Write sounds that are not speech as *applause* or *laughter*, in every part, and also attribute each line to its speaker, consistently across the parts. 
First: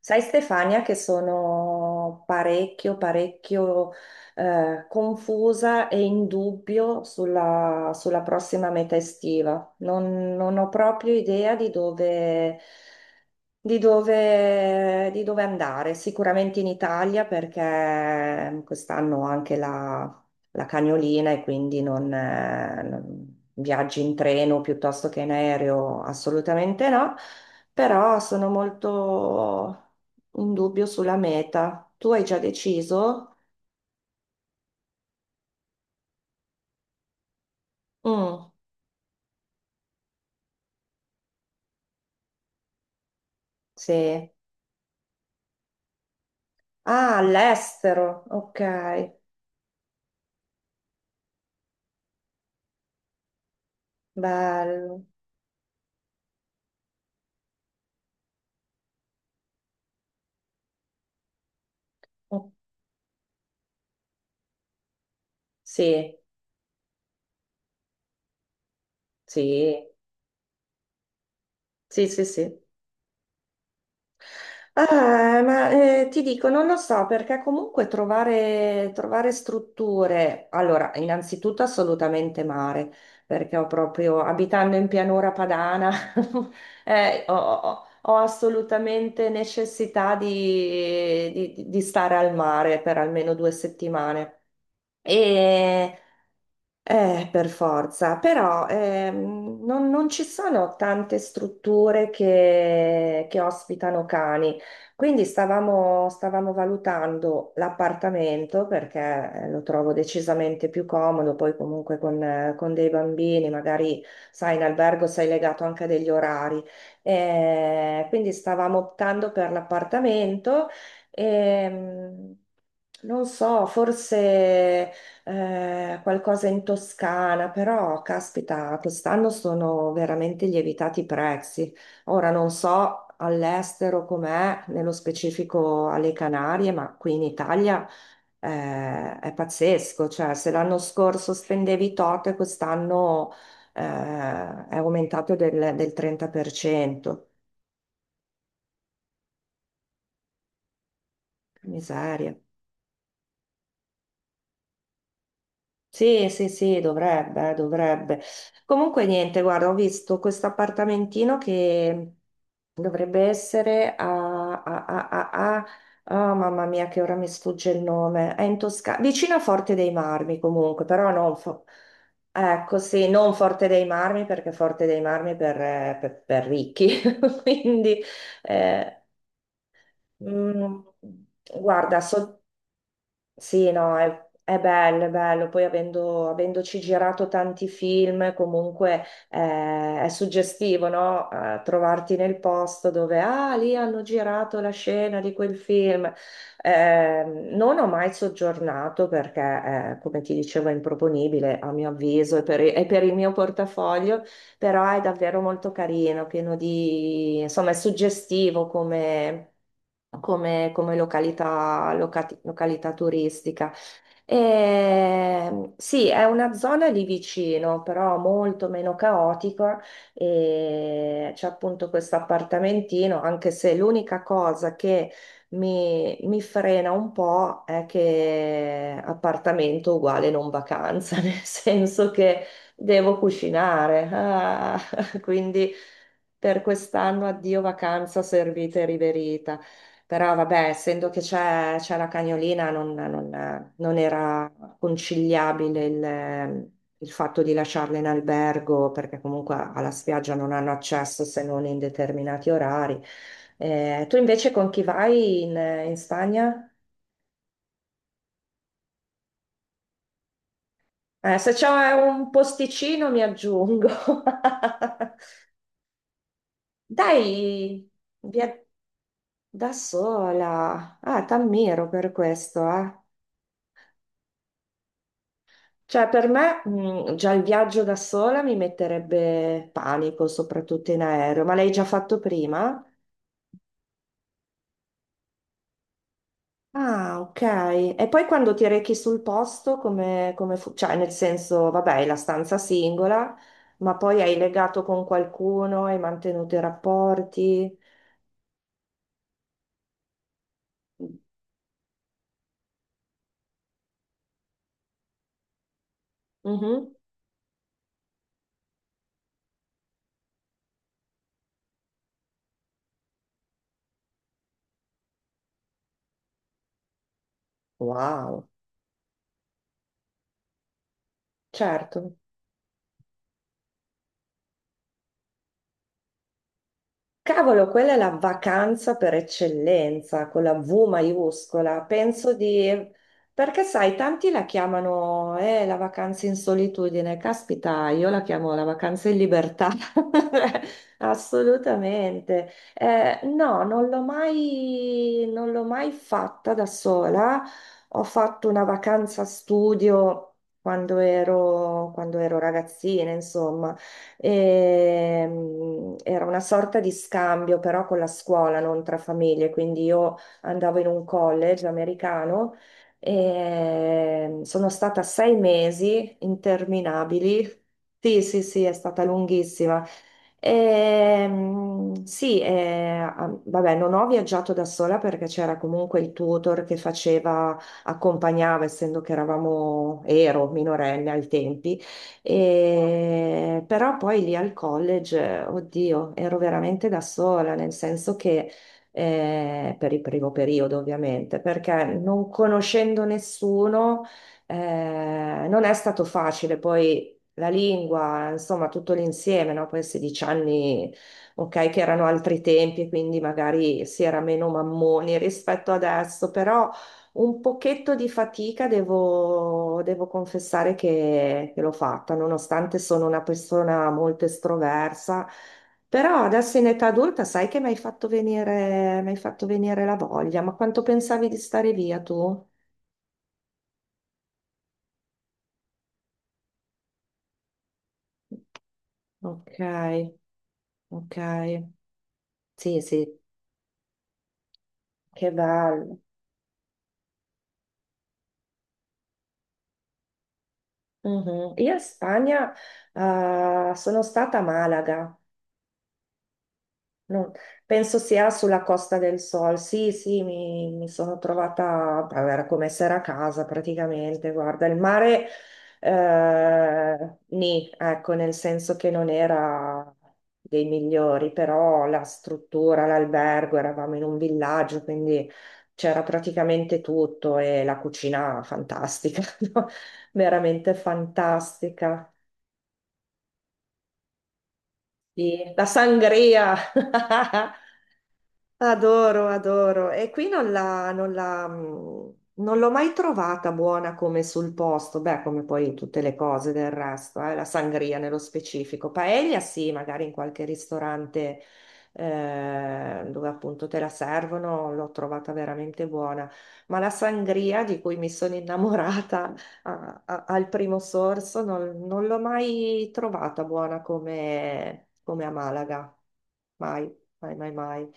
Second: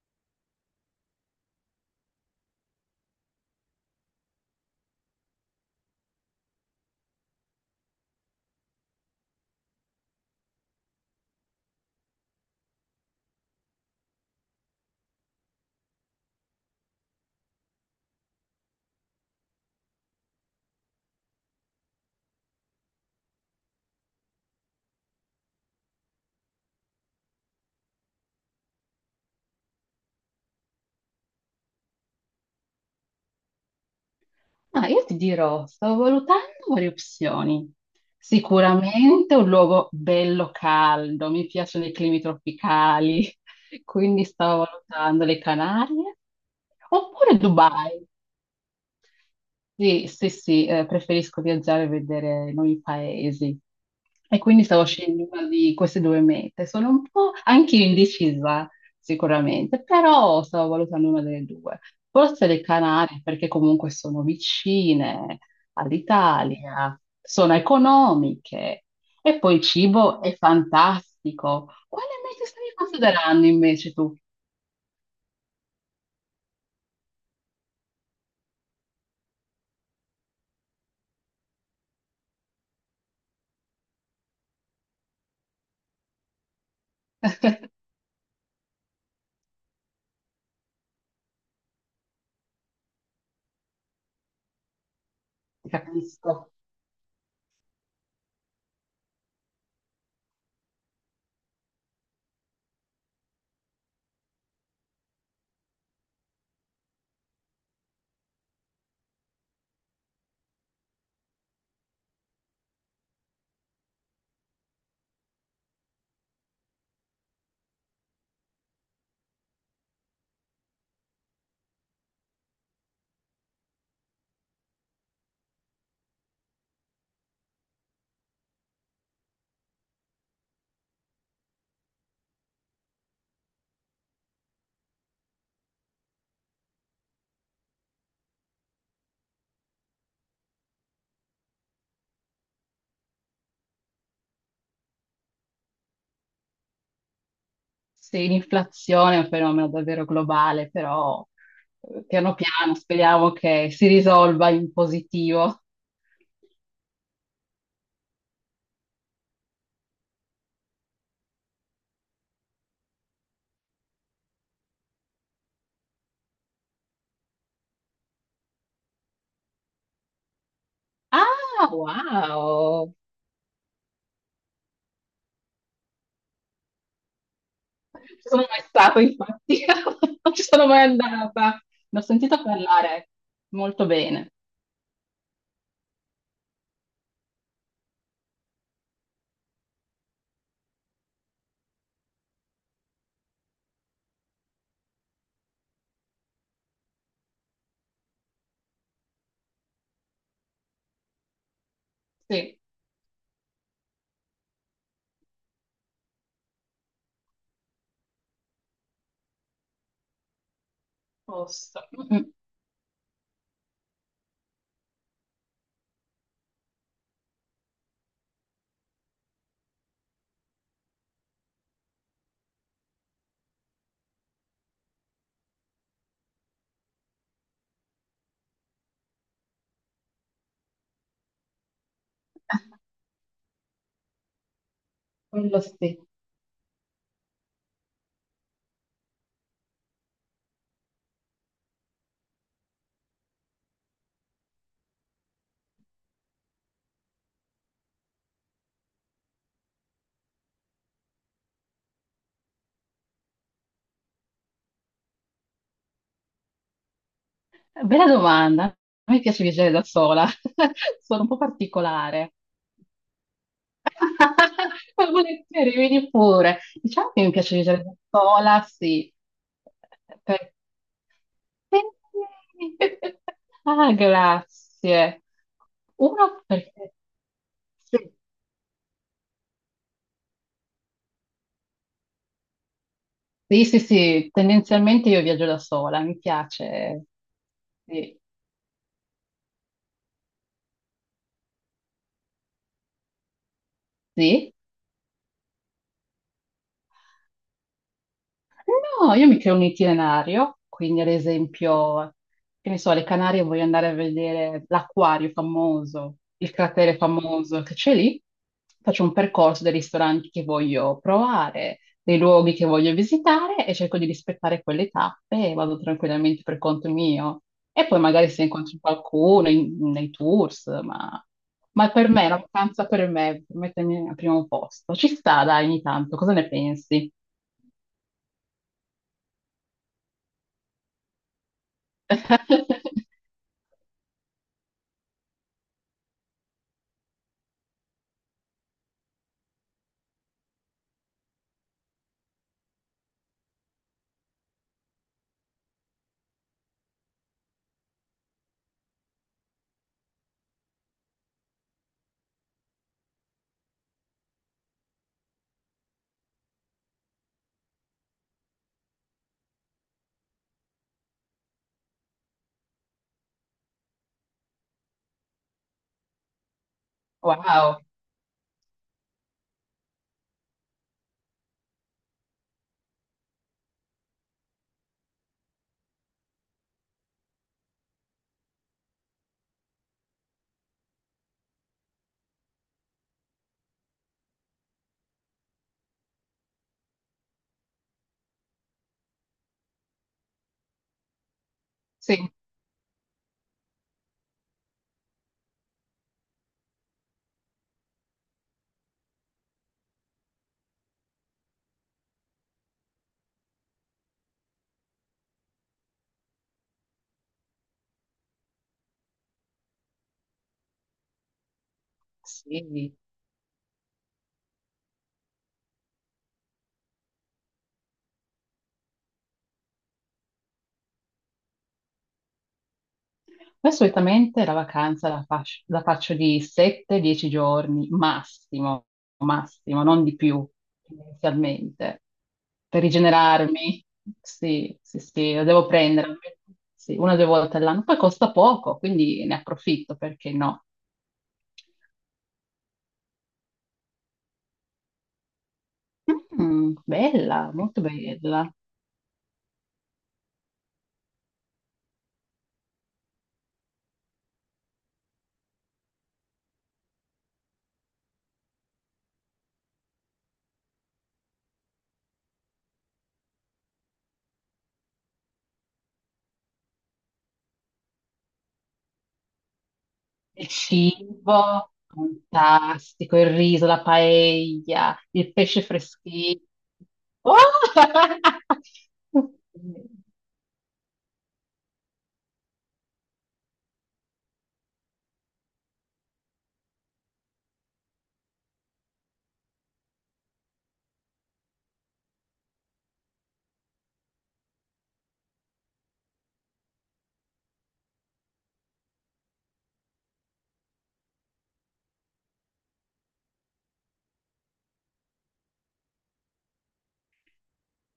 Speaker 1: Sai Stefania che sono parecchio, parecchio confusa e in dubbio sulla prossima meta estiva. Non ho proprio idea di di dove andare. Sicuramente in Italia perché quest'anno ho anche la cagnolina e quindi viaggi in treno piuttosto che in aereo, assolutamente no, però sono molto in dubbio sulla meta. Tu hai già deciso?
Speaker 2: Ah, io ti dirò, sto valutando varie opzioni.
Speaker 1: Mm,
Speaker 2: Sicuramente un luogo bello caldo, mi piacciono i climi tropicali, *laughs* quindi
Speaker 1: sì.
Speaker 2: stavo valutando le Canarie,
Speaker 1: Ah,
Speaker 2: oppure Dubai.
Speaker 1: all'estero, ok,
Speaker 2: Sì, sì, sì, preferisco viaggiare e vedere nuovi paesi. E quindi stavo
Speaker 1: bello.
Speaker 2: scegliendo una di queste due mete. Sono un po' anche io indecisa, sicuramente, però stavo valutando una delle due. Forse
Speaker 1: Mm,
Speaker 2: le Canarie, perché comunque sono vicine
Speaker 1: sì,
Speaker 2: all'Italia, sono economiche e poi il
Speaker 1: sì,
Speaker 2: cibo è fantastico. Quale
Speaker 1: sì, sì,
Speaker 2: mete
Speaker 1: sì.
Speaker 2: stavi considerando invece tu?
Speaker 1: Ah, ma ti dico, non lo so, perché comunque trovare strutture, allora, innanzitutto assolutamente mare, perché ho proprio, abitando in pianura padana, *laughs*
Speaker 2: *laughs* Ti
Speaker 1: ho assolutamente necessità di stare al mare per almeno due settimane. E
Speaker 2: Capisco.
Speaker 1: per forza, però non ci sono tante strutture che ospitano cani, quindi stavamo valutando l'appartamento perché lo trovo decisamente più comodo, poi comunque con dei bambini, magari sai, in albergo sei legato anche degli orari. Quindi stavamo optando per l'appartamento e non so, forse qualcosa in Toscana, però caspita, quest'anno sono veramente lievitati i prezzi. Ora non so all'estero com'è, nello specifico alle Canarie, ma qui in Italia è pazzesco, cioè se l'anno scorso spendevi tot, e quest'anno è aumentato del 30%.
Speaker 2: Sì, l'inflazione è un fenomeno davvero globale, però piano
Speaker 1: Miseria.
Speaker 2: piano speriamo che si risolva in positivo.
Speaker 1: Sì, sì, sì, dovrebbe, dovrebbe. Comunque niente, guarda, ho visto questo appartamentino che dovrebbe essere ah, mamma mia, che ora mi sfugge il nome. È in Toscana, vicino a Forte dei Marmi comunque, però non...
Speaker 2: Ah,
Speaker 1: Ecco,
Speaker 2: wow!
Speaker 1: sì, non Forte dei Marmi perché Forte dei Marmi per ricchi, *laughs* quindi
Speaker 2: Non ci sono mai stata,
Speaker 1: eh,
Speaker 2: infatti, *laughs* non ci sono mai
Speaker 1: mm,
Speaker 2: andata. Ne
Speaker 1: guarda,
Speaker 2: ho
Speaker 1: so
Speaker 2: sentito parlare
Speaker 1: sì,
Speaker 2: molto
Speaker 1: no,
Speaker 2: bene.
Speaker 1: è bello, è bello. Poi avendoci girato tanti film, comunque è suggestivo, no? Trovarti nel posto dove, ah, lì hanno girato la scena di quel film. Eh, non ho mai soggiornato perché, come ti dicevo, è improponibile a mio avviso e
Speaker 2: Sì,
Speaker 1: e per il mio portafoglio, però è davvero molto carino, pieno di, insomma, è suggestivo come
Speaker 2: posto.
Speaker 1: località,
Speaker 2: Mm.
Speaker 1: locati- località turistica. E, sì, è una zona lì vicino, però molto meno caotica e c'è appunto questo appartamentino, anche se l'unica cosa che mi frena un po' è che appartamento uguale non vacanza, *laughs* nel senso che devo cucinare, ah, *laughs*
Speaker 2: Quello
Speaker 1: quindi
Speaker 2: sì.
Speaker 1: per quest'anno addio vacanza servita e riverita. Però vabbè, essendo che c'è la cagnolina, non era conciliabile il fatto di lasciarla in albergo, perché comunque alla spiaggia non hanno accesso se non in determinati orari. Tu invece con chi vai in Spagna?
Speaker 2: Bella domanda. A me piace viaggiare da sola, *laughs* sono un po'
Speaker 1: Se c'è un
Speaker 2: particolare.
Speaker 1: posticino mi aggiungo.
Speaker 2: *laughs* Ma
Speaker 1: *laughs*
Speaker 2: volentieri, vieni pure. Diciamo che mi piace viaggiare
Speaker 1: Dai,
Speaker 2: da
Speaker 1: via
Speaker 2: sola, sì.
Speaker 1: da
Speaker 2: Per-
Speaker 1: sola. Ah,
Speaker 2: Sì.
Speaker 1: t'ammiro per questo, eh.
Speaker 2: *laughs* Ah, grazie.
Speaker 1: Cioè, per
Speaker 2: Uno
Speaker 1: me,
Speaker 2: perché...
Speaker 1: già il viaggio da
Speaker 2: Sì,
Speaker 1: sola mi metterebbe panico, soprattutto in aereo, ma l'hai già fatto prima?
Speaker 2: sì, sì, sì, tendenzialmente io viaggio da sola, mi piace.
Speaker 1: Ah, ok. E
Speaker 2: Sì,
Speaker 1: poi quando ti rechi sul posto, cioè, nel senso, vabbè, è la stanza singola, ma poi hai
Speaker 2: sì.
Speaker 1: legato con qualcuno, hai mantenuto i rapporti.
Speaker 2: No, io mi creo un itinerario, quindi ad esempio, che ne so, alle Canarie voglio andare a vedere l'acquario famoso, il
Speaker 1: Mhm.
Speaker 2: cratere famoso che c'è lì, faccio un percorso dei ristoranti che voglio provare, dei luoghi che voglio visitare e cerco di rispettare quelle tappe e vado tranquillamente per conto mio. E poi magari se
Speaker 1: Wow,
Speaker 2: incontro qualcuno nei tours, ma per
Speaker 1: certo.
Speaker 2: me, la vacanza per me, per mettermi al primo posto, ci sta, dai, ogni tanto, cosa ne pensi?
Speaker 1: Cavolo, quella è la vacanza per eccellenza, con la V maiuscola. Penso di...
Speaker 2: *laughs*
Speaker 1: Perché sai, tanti la chiamano la vacanza in solitudine. Caspita, io la chiamo la vacanza in libertà. *laughs* Assolutamente. No, non l'ho mai fatta da sola. Ho fatto una vacanza studio quando ero ragazzina, insomma. Era una sorta di scambio però con la scuola, non tra famiglie, quindi io andavo in un college americano e sono stata sei mesi interminabili.
Speaker 2: Wow,
Speaker 1: Sì, sì, sì, è stata lunghissima. Sì, ah, vabbè, non ho viaggiato da sola perché c'era comunque il tutor che faceva, accompagnava, essendo che ero minorenne ai tempi, però poi lì al college, oddio, ero veramente da sola, nel senso che per il primo periodo ovviamente, perché non
Speaker 2: sì,
Speaker 1: conoscendo nessuno non è stato facile. Poi la lingua, insomma, tutto l'insieme, no? Poi a 16 anni, ok, che erano altri tempi, quindi magari si era meno mammoni rispetto adesso, però un pochetto di fatica devo confessare che l'ho fatta, nonostante
Speaker 2: sì.
Speaker 1: sono una persona molto estroversa, però adesso in età adulta sai che mi hai fatto venire, mi hai fatto venire la voglia, ma quanto pensavi di stare via tu?
Speaker 2: Poi solitamente la vacanza la faccio di 7-10 giorni, massimo,
Speaker 1: Ok,
Speaker 2: massimo, non di più,
Speaker 1: ok,
Speaker 2: inizialmente,
Speaker 1: sì,
Speaker 2: per
Speaker 1: sì,
Speaker 2: rigenerarmi. Sì, sì,
Speaker 1: che
Speaker 2: sì, la devo
Speaker 1: bello.
Speaker 2: prendere, sì, una o due volte all'anno. Poi costa poco, quindi ne approfitto, perché no?
Speaker 1: Mhm. Io in Spagna, sono stata a Malaga.
Speaker 2: Mm,
Speaker 1: Non-
Speaker 2: bella, molto
Speaker 1: Penso sia
Speaker 2: bella.
Speaker 1: sulla Costa del Sol. Sì, sì, mi sono trovata, beh, era come essere a casa praticamente. Guarda, il mare, nì, ecco, nel senso che non era dei migliori, però la struttura, l'albergo, eravamo in un villaggio, quindi c'era praticamente tutto e la cucina fantastica, *laughs* no?
Speaker 2: Il
Speaker 1: Veramente
Speaker 2: cibo,
Speaker 1: fantastica.
Speaker 2: fantastico, il riso, la paella, il
Speaker 1: Sì.
Speaker 2: pesce
Speaker 1: La
Speaker 2: freschissimo.
Speaker 1: sangria.
Speaker 2: Oh!
Speaker 1: *laughs* Adoro, adoro.
Speaker 2: *laughs*
Speaker 1: E qui non la- non la, mm, non l'ho mai trovata buona come sul posto, beh, come poi tutte le cose del resto, la sangria nello specifico. Paella sì, magari in qualche ristorante dove appunto te la servono, l'ho trovata veramente buona. Ma la sangria di cui mi sono innamorata *laughs* al primo sorso non l'ho mai trovata buona come a Malaga. Mai, mai, mai, mai.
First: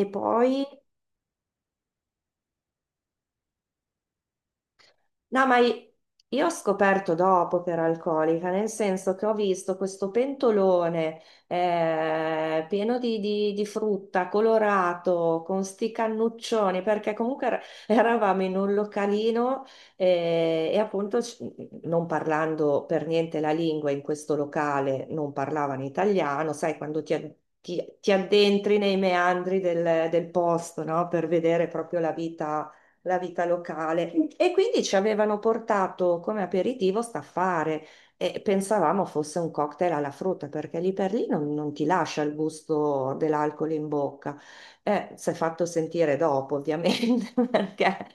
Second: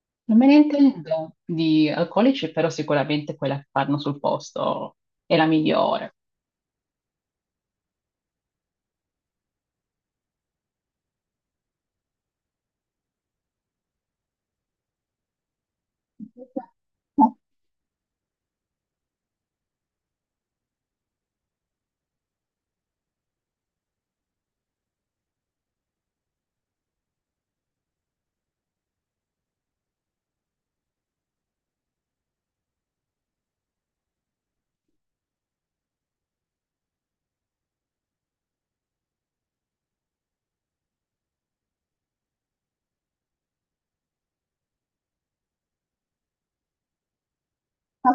Speaker 1: E
Speaker 2: Non me
Speaker 1: poi,
Speaker 2: ne intendo di alcolici, però sicuramente quella che fanno sul posto è
Speaker 1: no,
Speaker 2: la migliore.
Speaker 1: io ho scoperto dopo che era alcolica, nel senso che ho visto questo pentolone pieno di, di frutta, colorato, con sti cannuccioni, perché comunque eravamo in un localino e appunto non parlando per niente la lingua in questo locale, non parlavano italiano, sai, quando ti addentri nei meandri del posto, no? Per vedere proprio la vita locale. E quindi ci avevano portato come aperitivo staffare e pensavamo fosse un cocktail alla frutta, perché lì per lì non ti lascia il gusto dell'alcol in bocca. Si è fatto sentire dopo, ovviamente, *laughs* perché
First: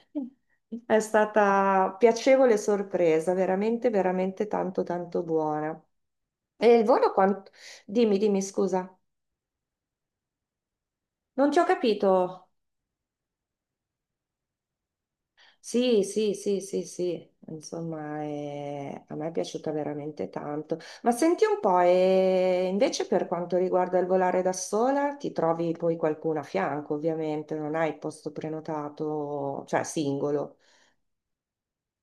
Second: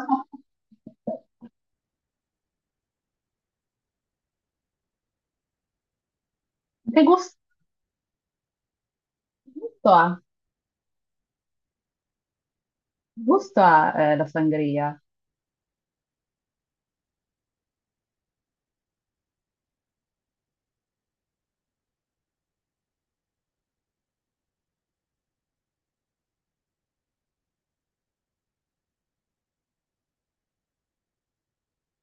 Speaker 1: è stata piacevole sorpresa, veramente, veramente tanto, tanto buona. E il
Speaker 2: Che
Speaker 1: volo
Speaker 2: gusto,
Speaker 1: quanto... Dimmi, dimmi, scusa.
Speaker 2: gusto ha?
Speaker 1: Non ti ho capito.
Speaker 2: Gusto ha, la sangria?
Speaker 1: Sì, sì, sì, sì, sì, insomma, a me è piaciuta veramente tanto. Ma senti un po', e invece per quanto riguarda il volare da sola, ti trovi poi qualcuno a fianco, ovviamente, non hai il posto prenotato, cioè singolo,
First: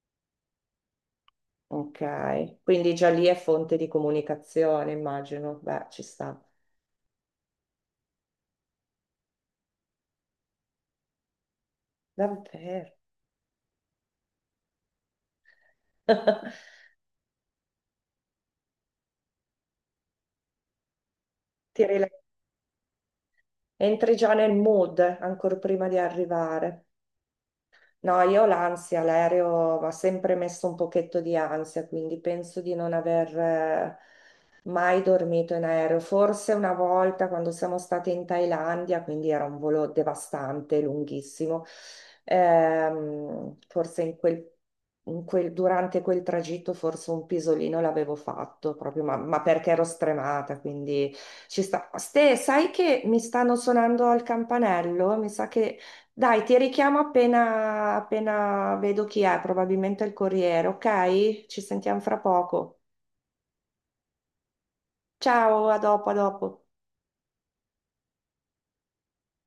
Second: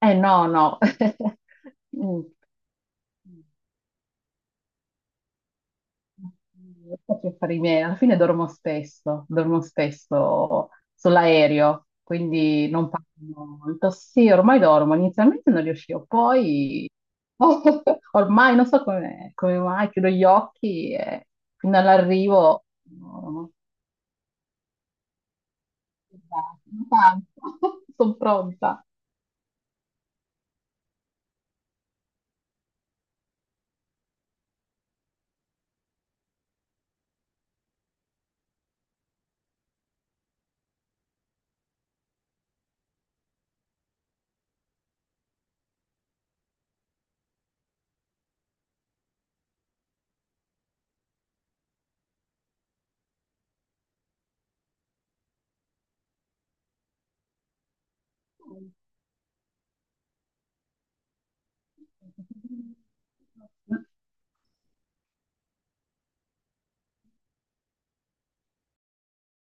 Speaker 2: Eh no, no. *laughs* Mm.
Speaker 1: ok? Quindi già lì è fonte di comunicazione, immagino. Beh, ci sta.
Speaker 2: Non so che fare i miei, alla fine dormo spesso sull'aereo, quindi non
Speaker 1: Davvero.
Speaker 2: parlo molto. Sì, ormai dormo, inizialmente non riuscivo,
Speaker 1: *laughs*
Speaker 2: poi *laughs* ormai non so come, mai, chiudo gli occhi e fino
Speaker 1: Ti rila-
Speaker 2: all'arrivo *laughs* no,
Speaker 1: Entri già nel mood, ancora prima di arrivare.
Speaker 2: no, sono
Speaker 1: No, io ho
Speaker 2: pronta.
Speaker 1: l'ansia, l'aereo mi ha sempre messo un pochetto di ansia, quindi penso di non aver mai dormito in aereo. Forse una volta quando siamo state in Thailandia, quindi era un volo devastante, lunghissimo, forse in durante quel tragitto forse un pisolino l'avevo fatto, proprio, ma perché ero stremata, quindi ci sta. Ste, sai che mi stanno suonando al campanello? Mi sa che dai, ti richiamo appena vedo chi è, probabilmente il corriere, ok? Ci sentiamo fra poco. Ciao, a dopo, a dopo.